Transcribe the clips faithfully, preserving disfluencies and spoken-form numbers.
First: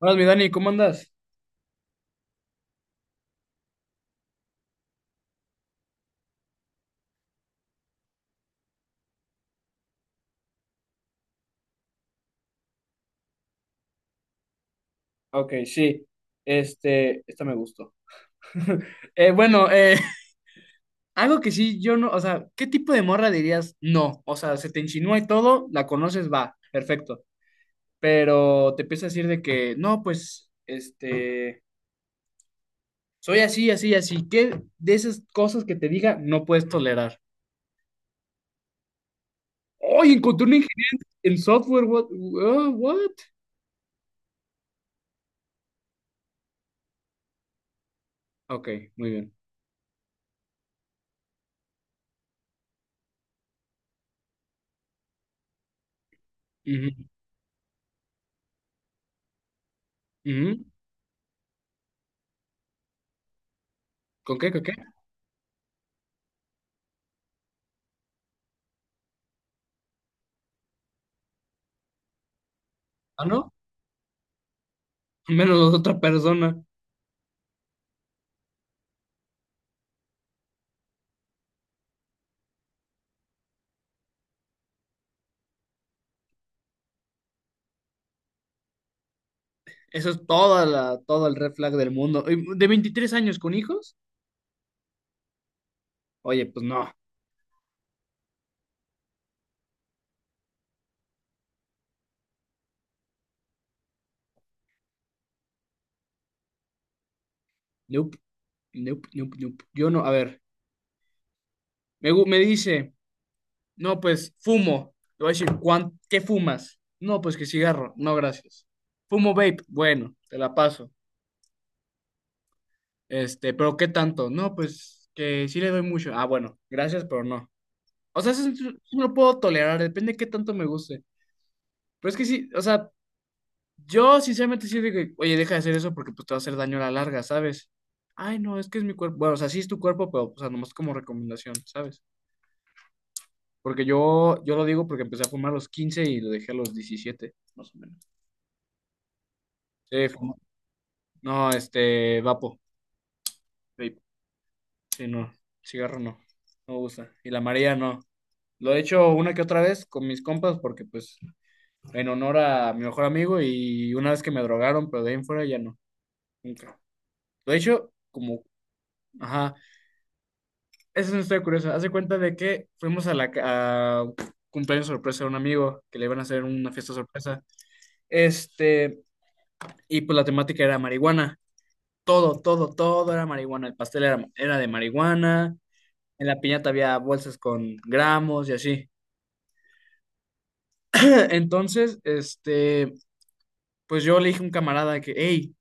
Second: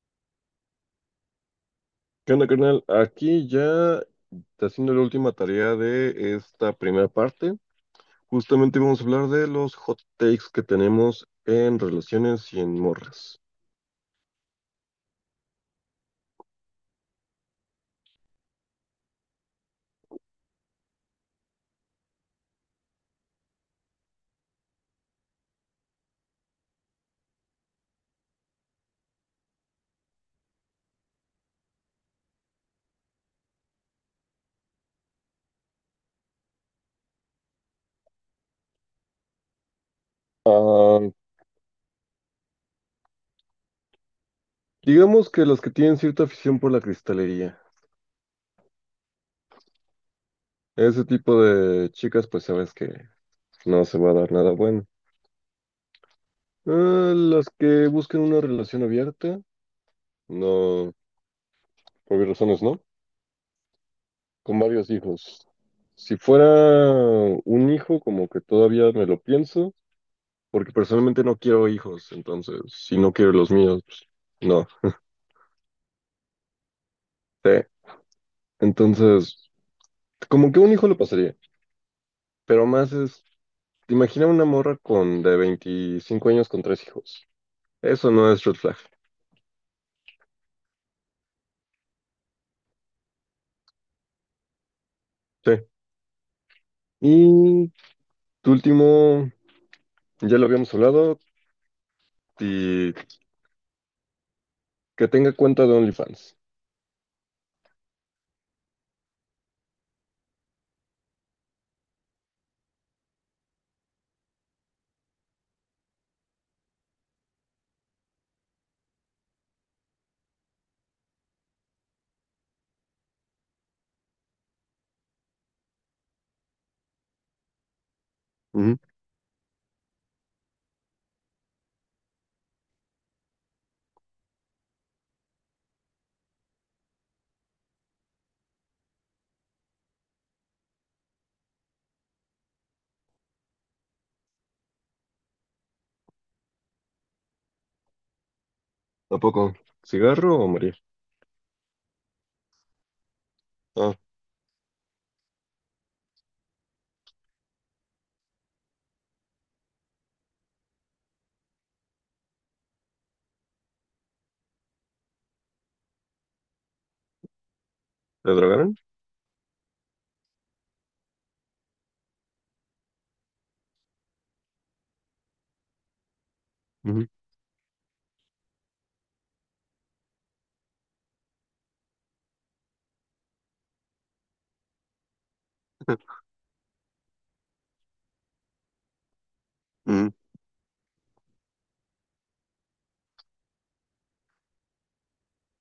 Hola, mi Dani, ¿cómo andas? ¿Qué onda, carnal? Aquí ya está haciendo la última tarea de esta primera parte. Justamente vamos a hablar de los hot takes que tenemos en relaciones y en morras. Ok, sí. Este, esta me gustó. Eh, bueno, eh, algo que sí, yo no, o sea, ¿qué tipo de morra dirías? No, o sea, se te insinúa y todo, la conoces, va, perfecto. Pero te empieza a decir de que, no, pues, este, soy así, así, así. ¿Qué de esas cosas que te diga no puedes tolerar? ¡Ay, encontré un ingeniero Ah, en software! ¿What? uh, what? digamos que las que tienen cierta afición por la cristalería. Ok, muy bien. Ese tipo de chicas, pues sabes que no se va a dar nada bueno. Eh, las que buscan una relación abierta, Ujú, ujú. no, por obvias razones, ¿no? ¿Con qué, Con con qué? varios hijos. Si fuera un hijo, como que todavía me lo pienso, porque personalmente no quiero hijos, entonces, si no ¿Ah, quiero los no? míos, pues, no, Menos otra persona. sí. Entonces, como que un hijo lo pasaría, pero más es, imagina una morra con de veinticinco años con tres hijos. Eso no es red flag, Eso es toda la, todo el red flag del mundo. ¿Y de veintitrés años con hijos? sí. Oye, pues no. Y tu último, ya lo habíamos hablado, y que tenga cuenta de OnlyFans. Nope. Nope, nope, nope. Yo no, a ver. Me, gu- me dice, no, pues fumo. Le voy a decir, "¿Cuán- ¿qué fumas? No, pues que cigarro. No, gracias. Fumo vape. Bueno, te la paso. Este, pero ¿qué tanto? No, pues que sí le doy mucho. Ah, bueno, gracias, pero no. O sea, eso, es- eso Ujú. lo puedo tolerar, depende de qué tanto me guste. Pero es que sí, o sea, yo sinceramente sí digo, oye, deja de hacer eso porque pues te va a hacer daño a la larga, ¿sabes? Ay, no, es que es mi cuerpo. Bueno, o sea, sí es tu cuerpo, pero, o sea, nomás como recomendación, ¿sabes? Porque yo, yo lo digo porque empecé a fumar a los quince y lo dejé a los diecisiete más o menos. ¿A poco? Sí, ¿Cigarro fumo. o morir? No, este, vapo. Ah, Vape. Sí, no, cigarro no, no me gusta. Y la María no. Lo he hecho una que otra vez con mis compas porque pues en honor a mi mejor amigo y una vez que me drogaron, pero de ahí en fuera ya no, nunca. Lo he hecho ¿le como... drogaron? Ajá. Esa es una historia curiosa. Hace cuenta de que fuimos a la ca- a cumpleaños sorpresa de un amigo que le iban a hacer una fiesta Ujú. sorpresa. Este, y pues la temática era marihuana. Todo, todo, todo era marihuana. El pastel era, era de marihuana. En la piñata había bolsas con gramos y así. Ujú. Entonces, este, pues yo le dije a un camarada que, hey,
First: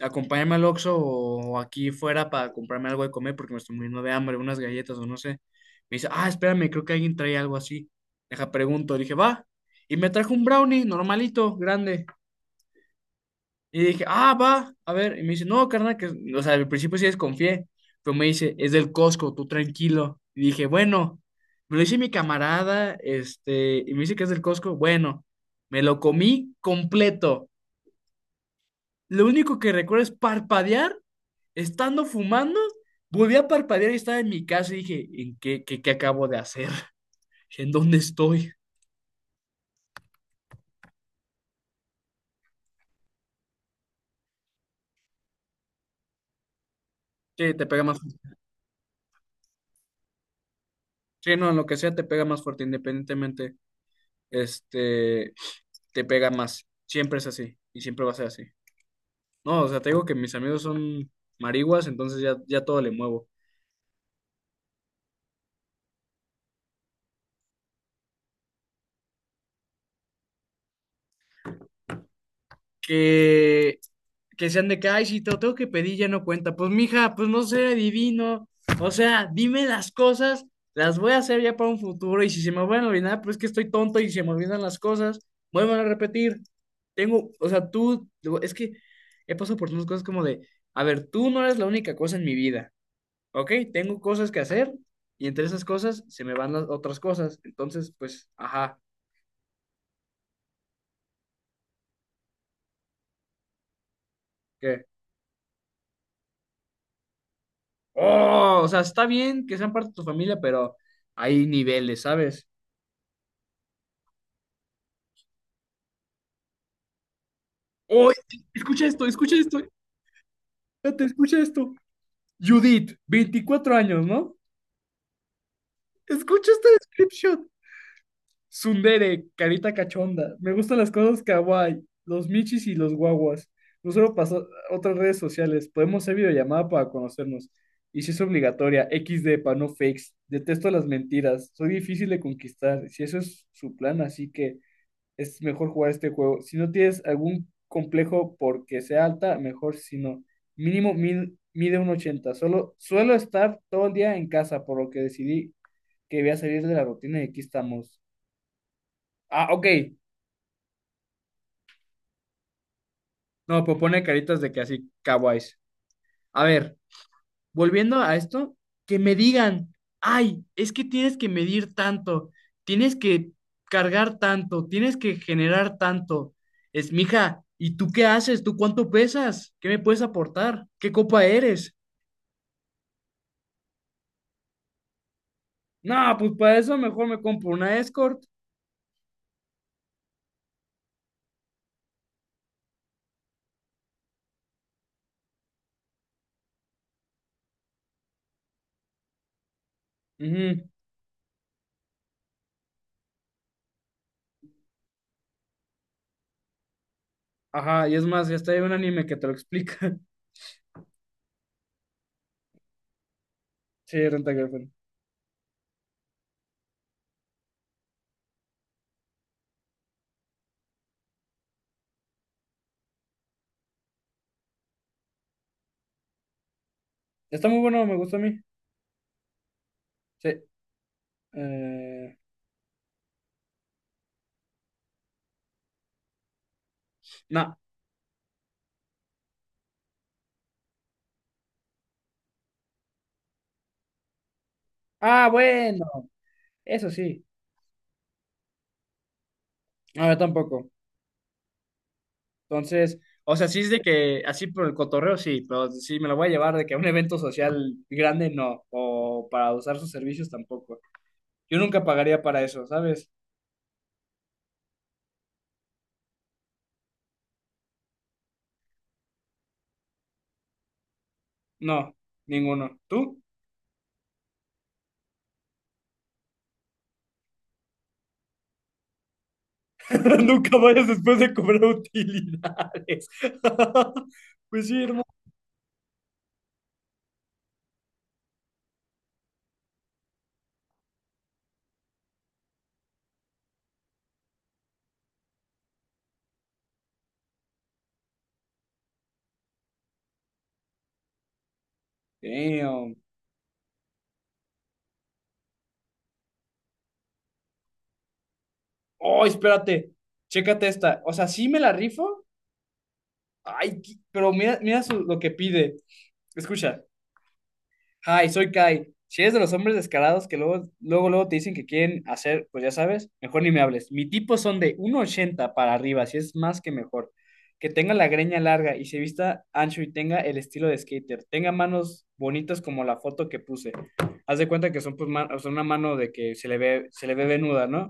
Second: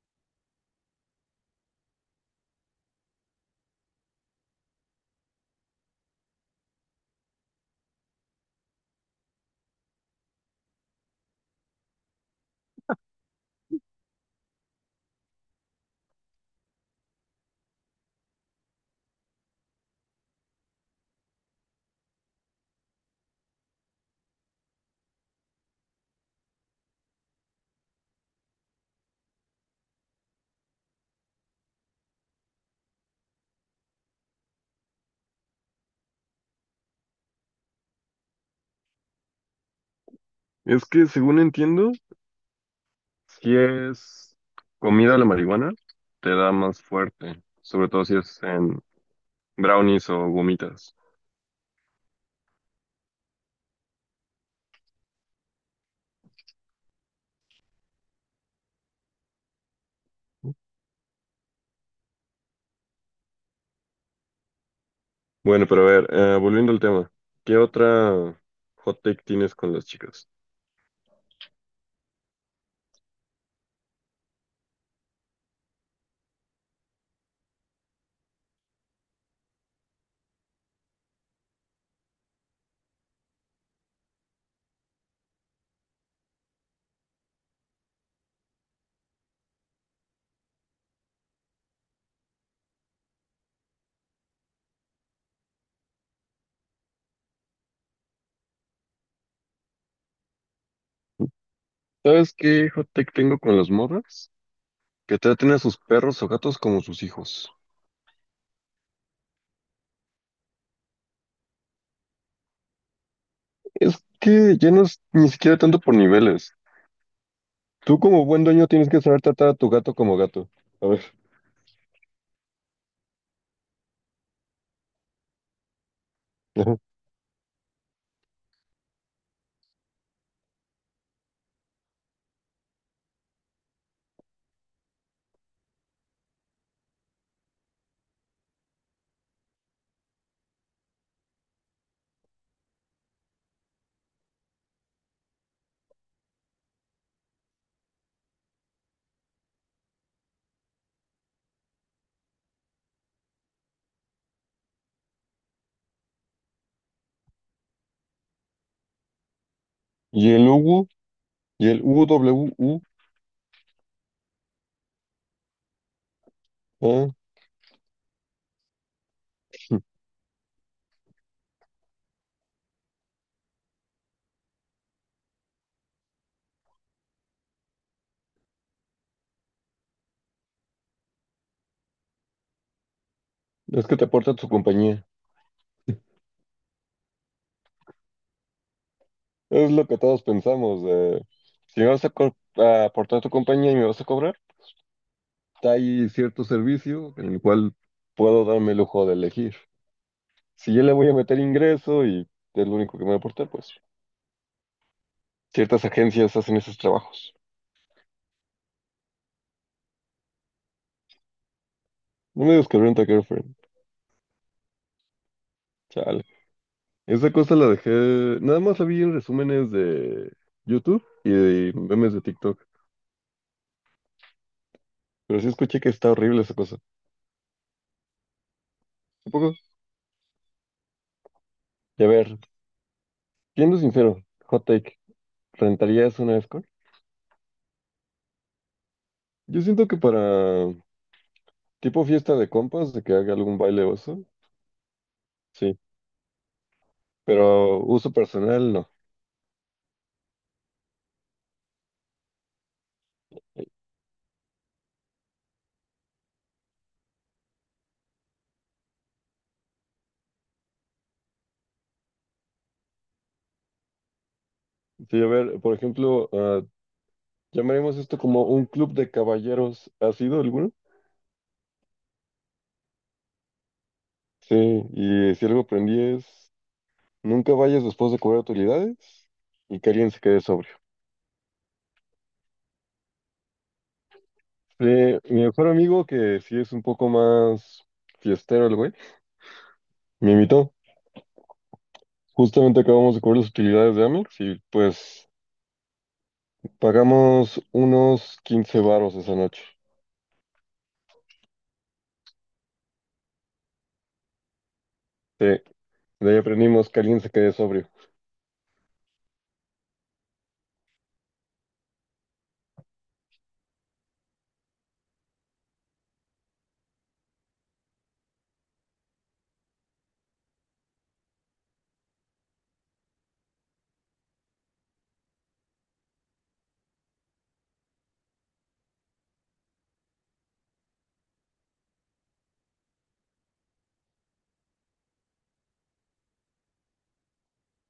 acompáñame al Oxxo o aquí fuera para comprarme algo de comer porque me estoy muriendo de hambre, unas galletas o no sé. Me dice, ah, espérame, creo que alguien trae algo así. Deja, pregunto. Le dije, va. Y me trajo un brownie normalito, grande. Y dije, ah, va. A ver. Y me dice, no, carnal, que, o sea, al principio sí desconfié. Pero me dice, es del Costco, tú tranquilo. Y dije, bueno. Me lo dice mi camarada, este, y me dice que es del Costco. Bueno, me lo comí completo. Lo único que recuerdo es parpadear estando fumando, volví a parpadear y estaba en mi casa y dije, ¿en qué, qué, qué acabo de hacer? ¿En dónde estoy? Es que según entiendo, si es comida la marihuana, te da más fuerte, Sí, te pega sobre más todo si fuerte. es en brownies o gomitas. Sí, no, en lo que sea te pega más fuerte, independientemente, este, te pega más. Siempre es así y siempre va a ser así. No, o sea, te digo que mis amigos son marihuas, entonces ya, ya todo le muevo. Bueno, pero a ver, eh, volviendo al tema, ¿qué otra hot take tienes con las chicas? que, que sean de que, ay, si te lo tengo que pedir, ya no cuenta. Pues, mija, pues no sé, divino. O sea, dime las cosas, las voy a hacer ya para un futuro. Y si se me van a olvidar, pues es que estoy tonto y se me olvidan las cosas, vuelvan a repetir. Tengo, o sea, tú, digo, es que he pasado por unas cosas como de, a ver, tú no eres la única cosa en mi vida, ¿ok? Tengo cosas que hacer y entre esas cosas se me van las otras cosas. Entonces, pues, ajá, ¿Sabes qué hot take tengo con las morras? ¿qué? Que traten a sus perros o gatos como sus hijos. Oh, o sea, está bien que sean parte de tu familia, pero hay niveles, ¿sabes? Es que ya no es ni siquiera tanto por niveles. Tú ¡Oh! como buen dueño Escucha tienes que esto, saber escucha tratar a esto. tu gato como gato. A ver. Espérate, escucha esto. Judith, veinticuatro años, ¿no? Escucha esta Ajá. descripción. Tsundere, carita cachonda. Me gustan las cosas kawaii, los michis y los guaguas. No solo pasó otras redes sociales. Podemos hacer videollamada para conocernos. Y si es obligatoria, equis de para no fakes. Detesto las mentiras. Soy difícil de conquistar. Si eso es su plan, así que es mejor jugar este juego. Si no tienes algún complejo porque sea alta, mejor si no. Mínimo mil- mide un ochenta. Solo, suelo estar todo el día en casa, por lo que decidí que voy a salir de la rutina y aquí estamos. Ah, ok. Y el UWU, y el UWU, No, pues pone caritas de que así, kawaiis. A ver, ah, volviendo a esto, que me digan, ay, es que tienes que medir tanto, tienes que cargar tanto, tienes que generar tanto. Es, mija, ¿y tú qué haces? ¿Tú cuánto pesas? ¿Qué me puedes aportar? ¿Qué copa eres? es que te aporta tu compañía. No, pues para eso mejor me compro una escort. Es lo que todos pensamos. eh, si me vas a, co- a aportar tu compañía y me vas a cobrar, hay cierto servicio en el cual puedo darme el lujo de elegir. Ujú. Si yo le voy a meter ingreso y es lo único que me va a aportar, pues ciertas agencias hacen esos trabajos. Ajá, y es más, ya está hay un anime que te lo explica. No me digas que Rent a Girlfriend. Sí, Renta Girlfriend. Chale. Esa cosa la dejé, nada más la vi en resúmenes de YouTube y de memes de TikTok, pero sí escuché que está horrible esa cosa. Está muy bueno, me gusta a mí. ¿Un poco? Sí. Y a Eh, ver, siendo sincero, hot take, ¿rentarías una escort? no. Yo siento que para tipo fiesta de compas, de que haga algún baile oso, Ah, sí, bueno, eso sí. pero uso personal no. No, yo tampoco. Entonces, o sea, sí es de que así por el cotorreo, sí, pero si me lo voy a llevar de que a un evento social grande, no, o para usar sus servicios tampoco. Yo nunca pagaría para eso, ¿sabes? Sí, a ver, por ejemplo, ah, llamaremos esto como un club de caballeros, ¿ha sido alguno? No, ninguno. ¿Tú? Sí, y si algo aprendí es, nunca vayas después de cobrar utilidades y que alguien se quede Nunca sobre. vayas después de cobrar utilidades. Pues sí, Sí, hermano. mi mejor amigo, que sí es un poco más fiestero el güey, me invitó. Justamente acabamos de cubrir las utilidades de Amex y pues pagamos unos quince varos esa noche. Damn. Sí, de ahí aprendimos que alguien se quede sobrio. Oh, espérate, chécate esta. O sea, sí me la rifo. Ay, qui- pero mira, mira su- lo que pide. Escucha. Hi, soy Kai. Si eres de los hombres descarados que luego, luego, luego te dicen que quieren hacer, pues ya sabes, mejor ni me hables. Mi tipo son de uno ochenta para arriba, si es más que mejor. Que tenga la greña larga y se vista ancho y tenga el estilo de skater. Tenga manos bonitas como la foto que puse. Haz de cuenta que son, pues, ma- son una mano de que se le ve, se le ve venuda, ¿no?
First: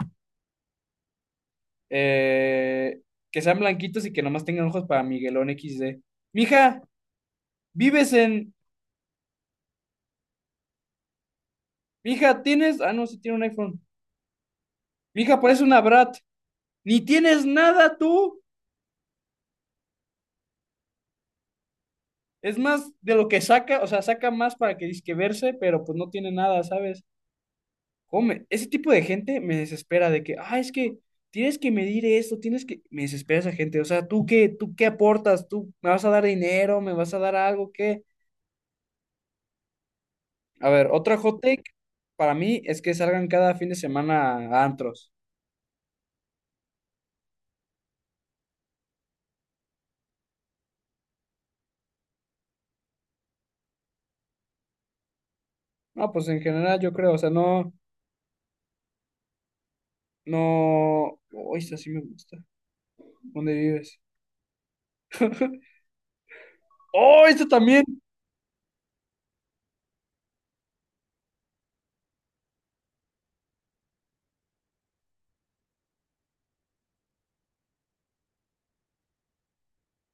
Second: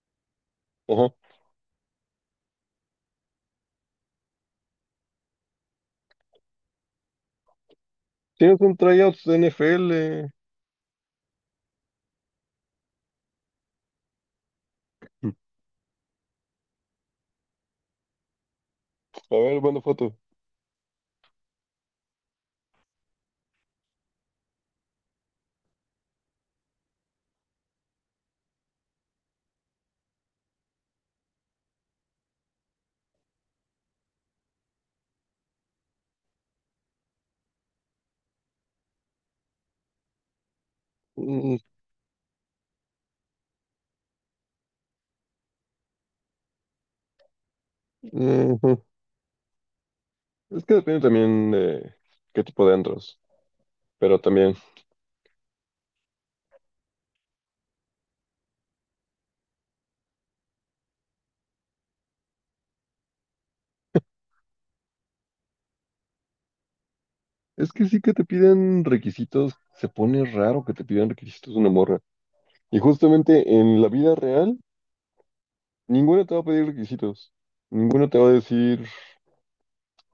Ajá. Eh, que sean blanquitos y que nomás tengan ojos para Miguelón equis de. Mija, vives en... ¿Tienes un tryout de N F L? Mija, tienes... Ah, no, sí tiene un iPhone. Mija, pareces una brat. Ni tienes nada tú. A ver, manda foto. Es más de lo que saca, o sea, saca más para que disque verse, pero pues no tiene nada, ¿sabes? Come, ese tipo de gente me desespera de que, ah, es que tienes que medir esto, tienes que. Me desespera esa gente. O sea, ¿tú qué, ¿tú qué aportas? ¿Tú me vas a dar dinero? ¿Me vas a dar algo? ¿Qué? A ver, otra hot Mm, take para mí es que salgan cada fin de semana a antros. ujú. Es que depende también de qué tipo de antros, pero también. No, pues en general yo creo, o sea, no, no. Oh, esta sí me gusta. ¿Dónde vives? Oh, esto Es también. que sí que te piden requisitos, se pone raro que te pidan requisitos de una morra. Y justamente en la vida real, ninguno te va a pedir requisitos. Ninguno te va a decir,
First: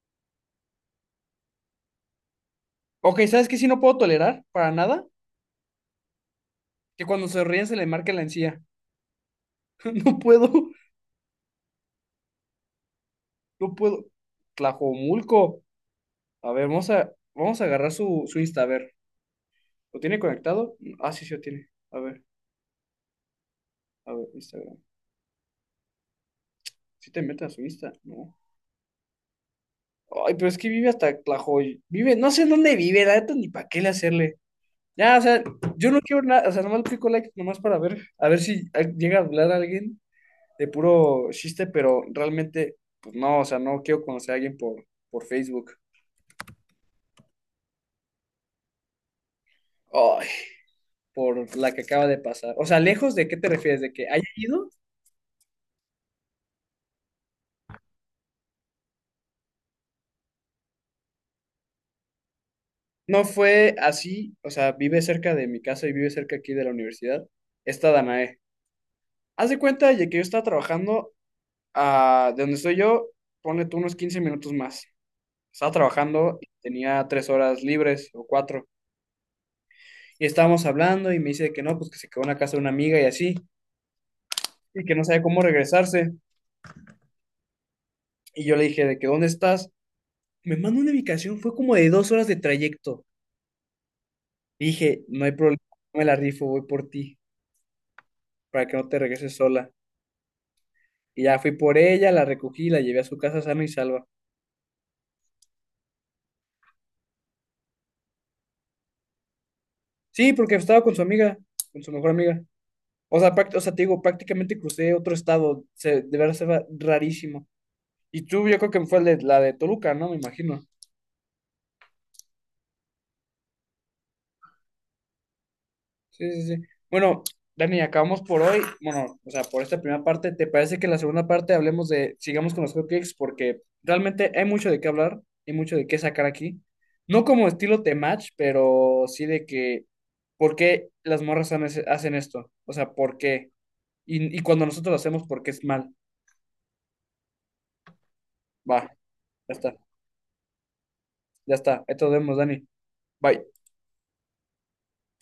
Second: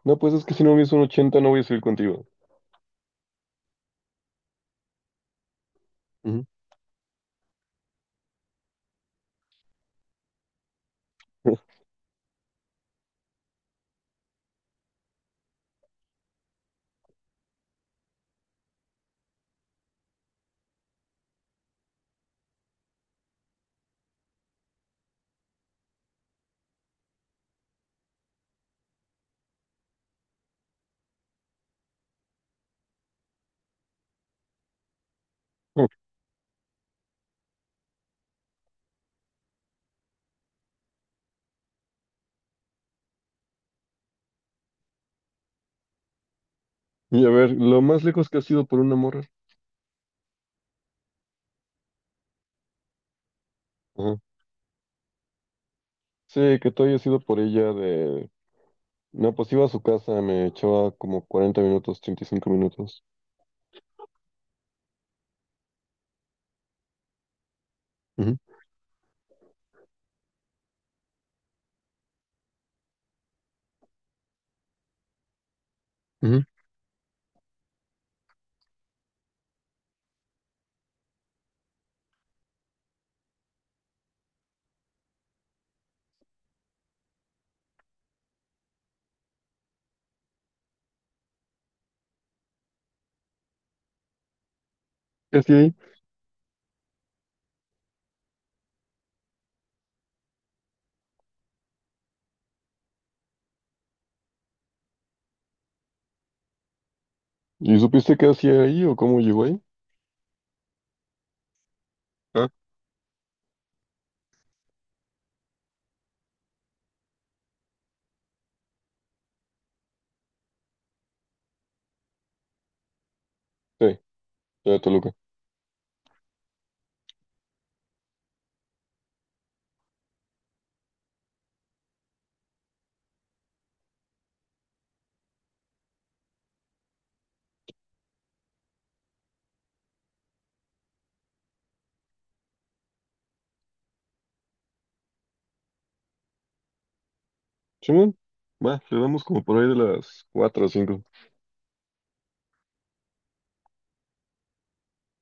no, pues es que si no me hizo un ochenta no voy a salir contigo. Ok, ¿sabes qué? Si no puedo tolerar para nada, Ujú. que cuando se ríen se le marque la encía. No puedo, no puedo. Tlajomulco. A ver, vamos a, vamos a agarrar su, su Insta. A ver, ¿lo tiene conectado? Ah, sí, sí lo tiene. A ver, a ver, Instagram. ¿Si te metes a su Insta? No. Ay, pero es que vive hasta Tlajoy. Vive, no sé en dónde vive, la neta, ni para qué le hacerle. Ya, o sea, yo no quiero nada, o sea, nomás le pico like, nomás para ver, a ver si ah, llega a hablar alguien. De puro chiste, pero realmente, pues no, o sea, no quiero conocer a alguien por, por Facebook. Y a ver, lo más lejos que has ido por una morra. Ay, por la que acaba de pasar. O sea, lejos de qué te refieres, de que Ajá. haya ido. Sí, que tú hayas ido por ella de... No, pues iba a su casa, me echaba como cuarenta minutos, treinta y cinco minutos. No fue así, o sea, vive cerca de mi casa y vive cerca aquí de la universidad. Esta Ujú, Danae. Haz de cuenta de que yo estaba trabajando ah, de donde estoy yo, ponle tú unos quince minutos más. Estaba trabajando ujú. y tenía tres horas libres o cuatro. Y estábamos hablando y me dice que no, pues que se quedó en la casa de una amiga y así, y que no sabía cómo regresarse. Y yo le dije, ¿de que dónde estás? Me mandó una ubicación, fue como de dos horas de trayecto. Y dije, no hay ¿Qué hacía problema, ahí? me la rifo, voy por ti, para que no te regreses sola. Y ya fui por ella, la recogí, la llevé a su casa sana y salva. ¿Y supiste qué hacía ahí o cómo llegó ahí? Sí, porque estaba con su amiga, con su mejor amiga. Ah, O sea, práct- o sea, te digo, prácticamente crucé otro estado, se, de verdad se va rarísimo. Y tú, yo creo que fue el de- la de Toluca, ¿no? Me imagino. sí, ya de Toluca. Sí, sí, sí. Bueno, Dani, acabamos por hoy. Bueno, o sea, por esta primera parte, ¿te parece que en la segunda parte hablemos de, sigamos con los hotcakes? Porque realmente hay mucho de qué hablar y mucho de qué sacar aquí. No como estilo de match, pero sí de que, ¿por qué las morras han- hacen esto? O sea, ¿por qué? Y, y cuando nosotros lo hacemos, ¿por qué es mal? Simón, Va, va, le damos como ya por ahí de está, las cuatro o cinco ya está. Ahí te vemos, Dani. Bye.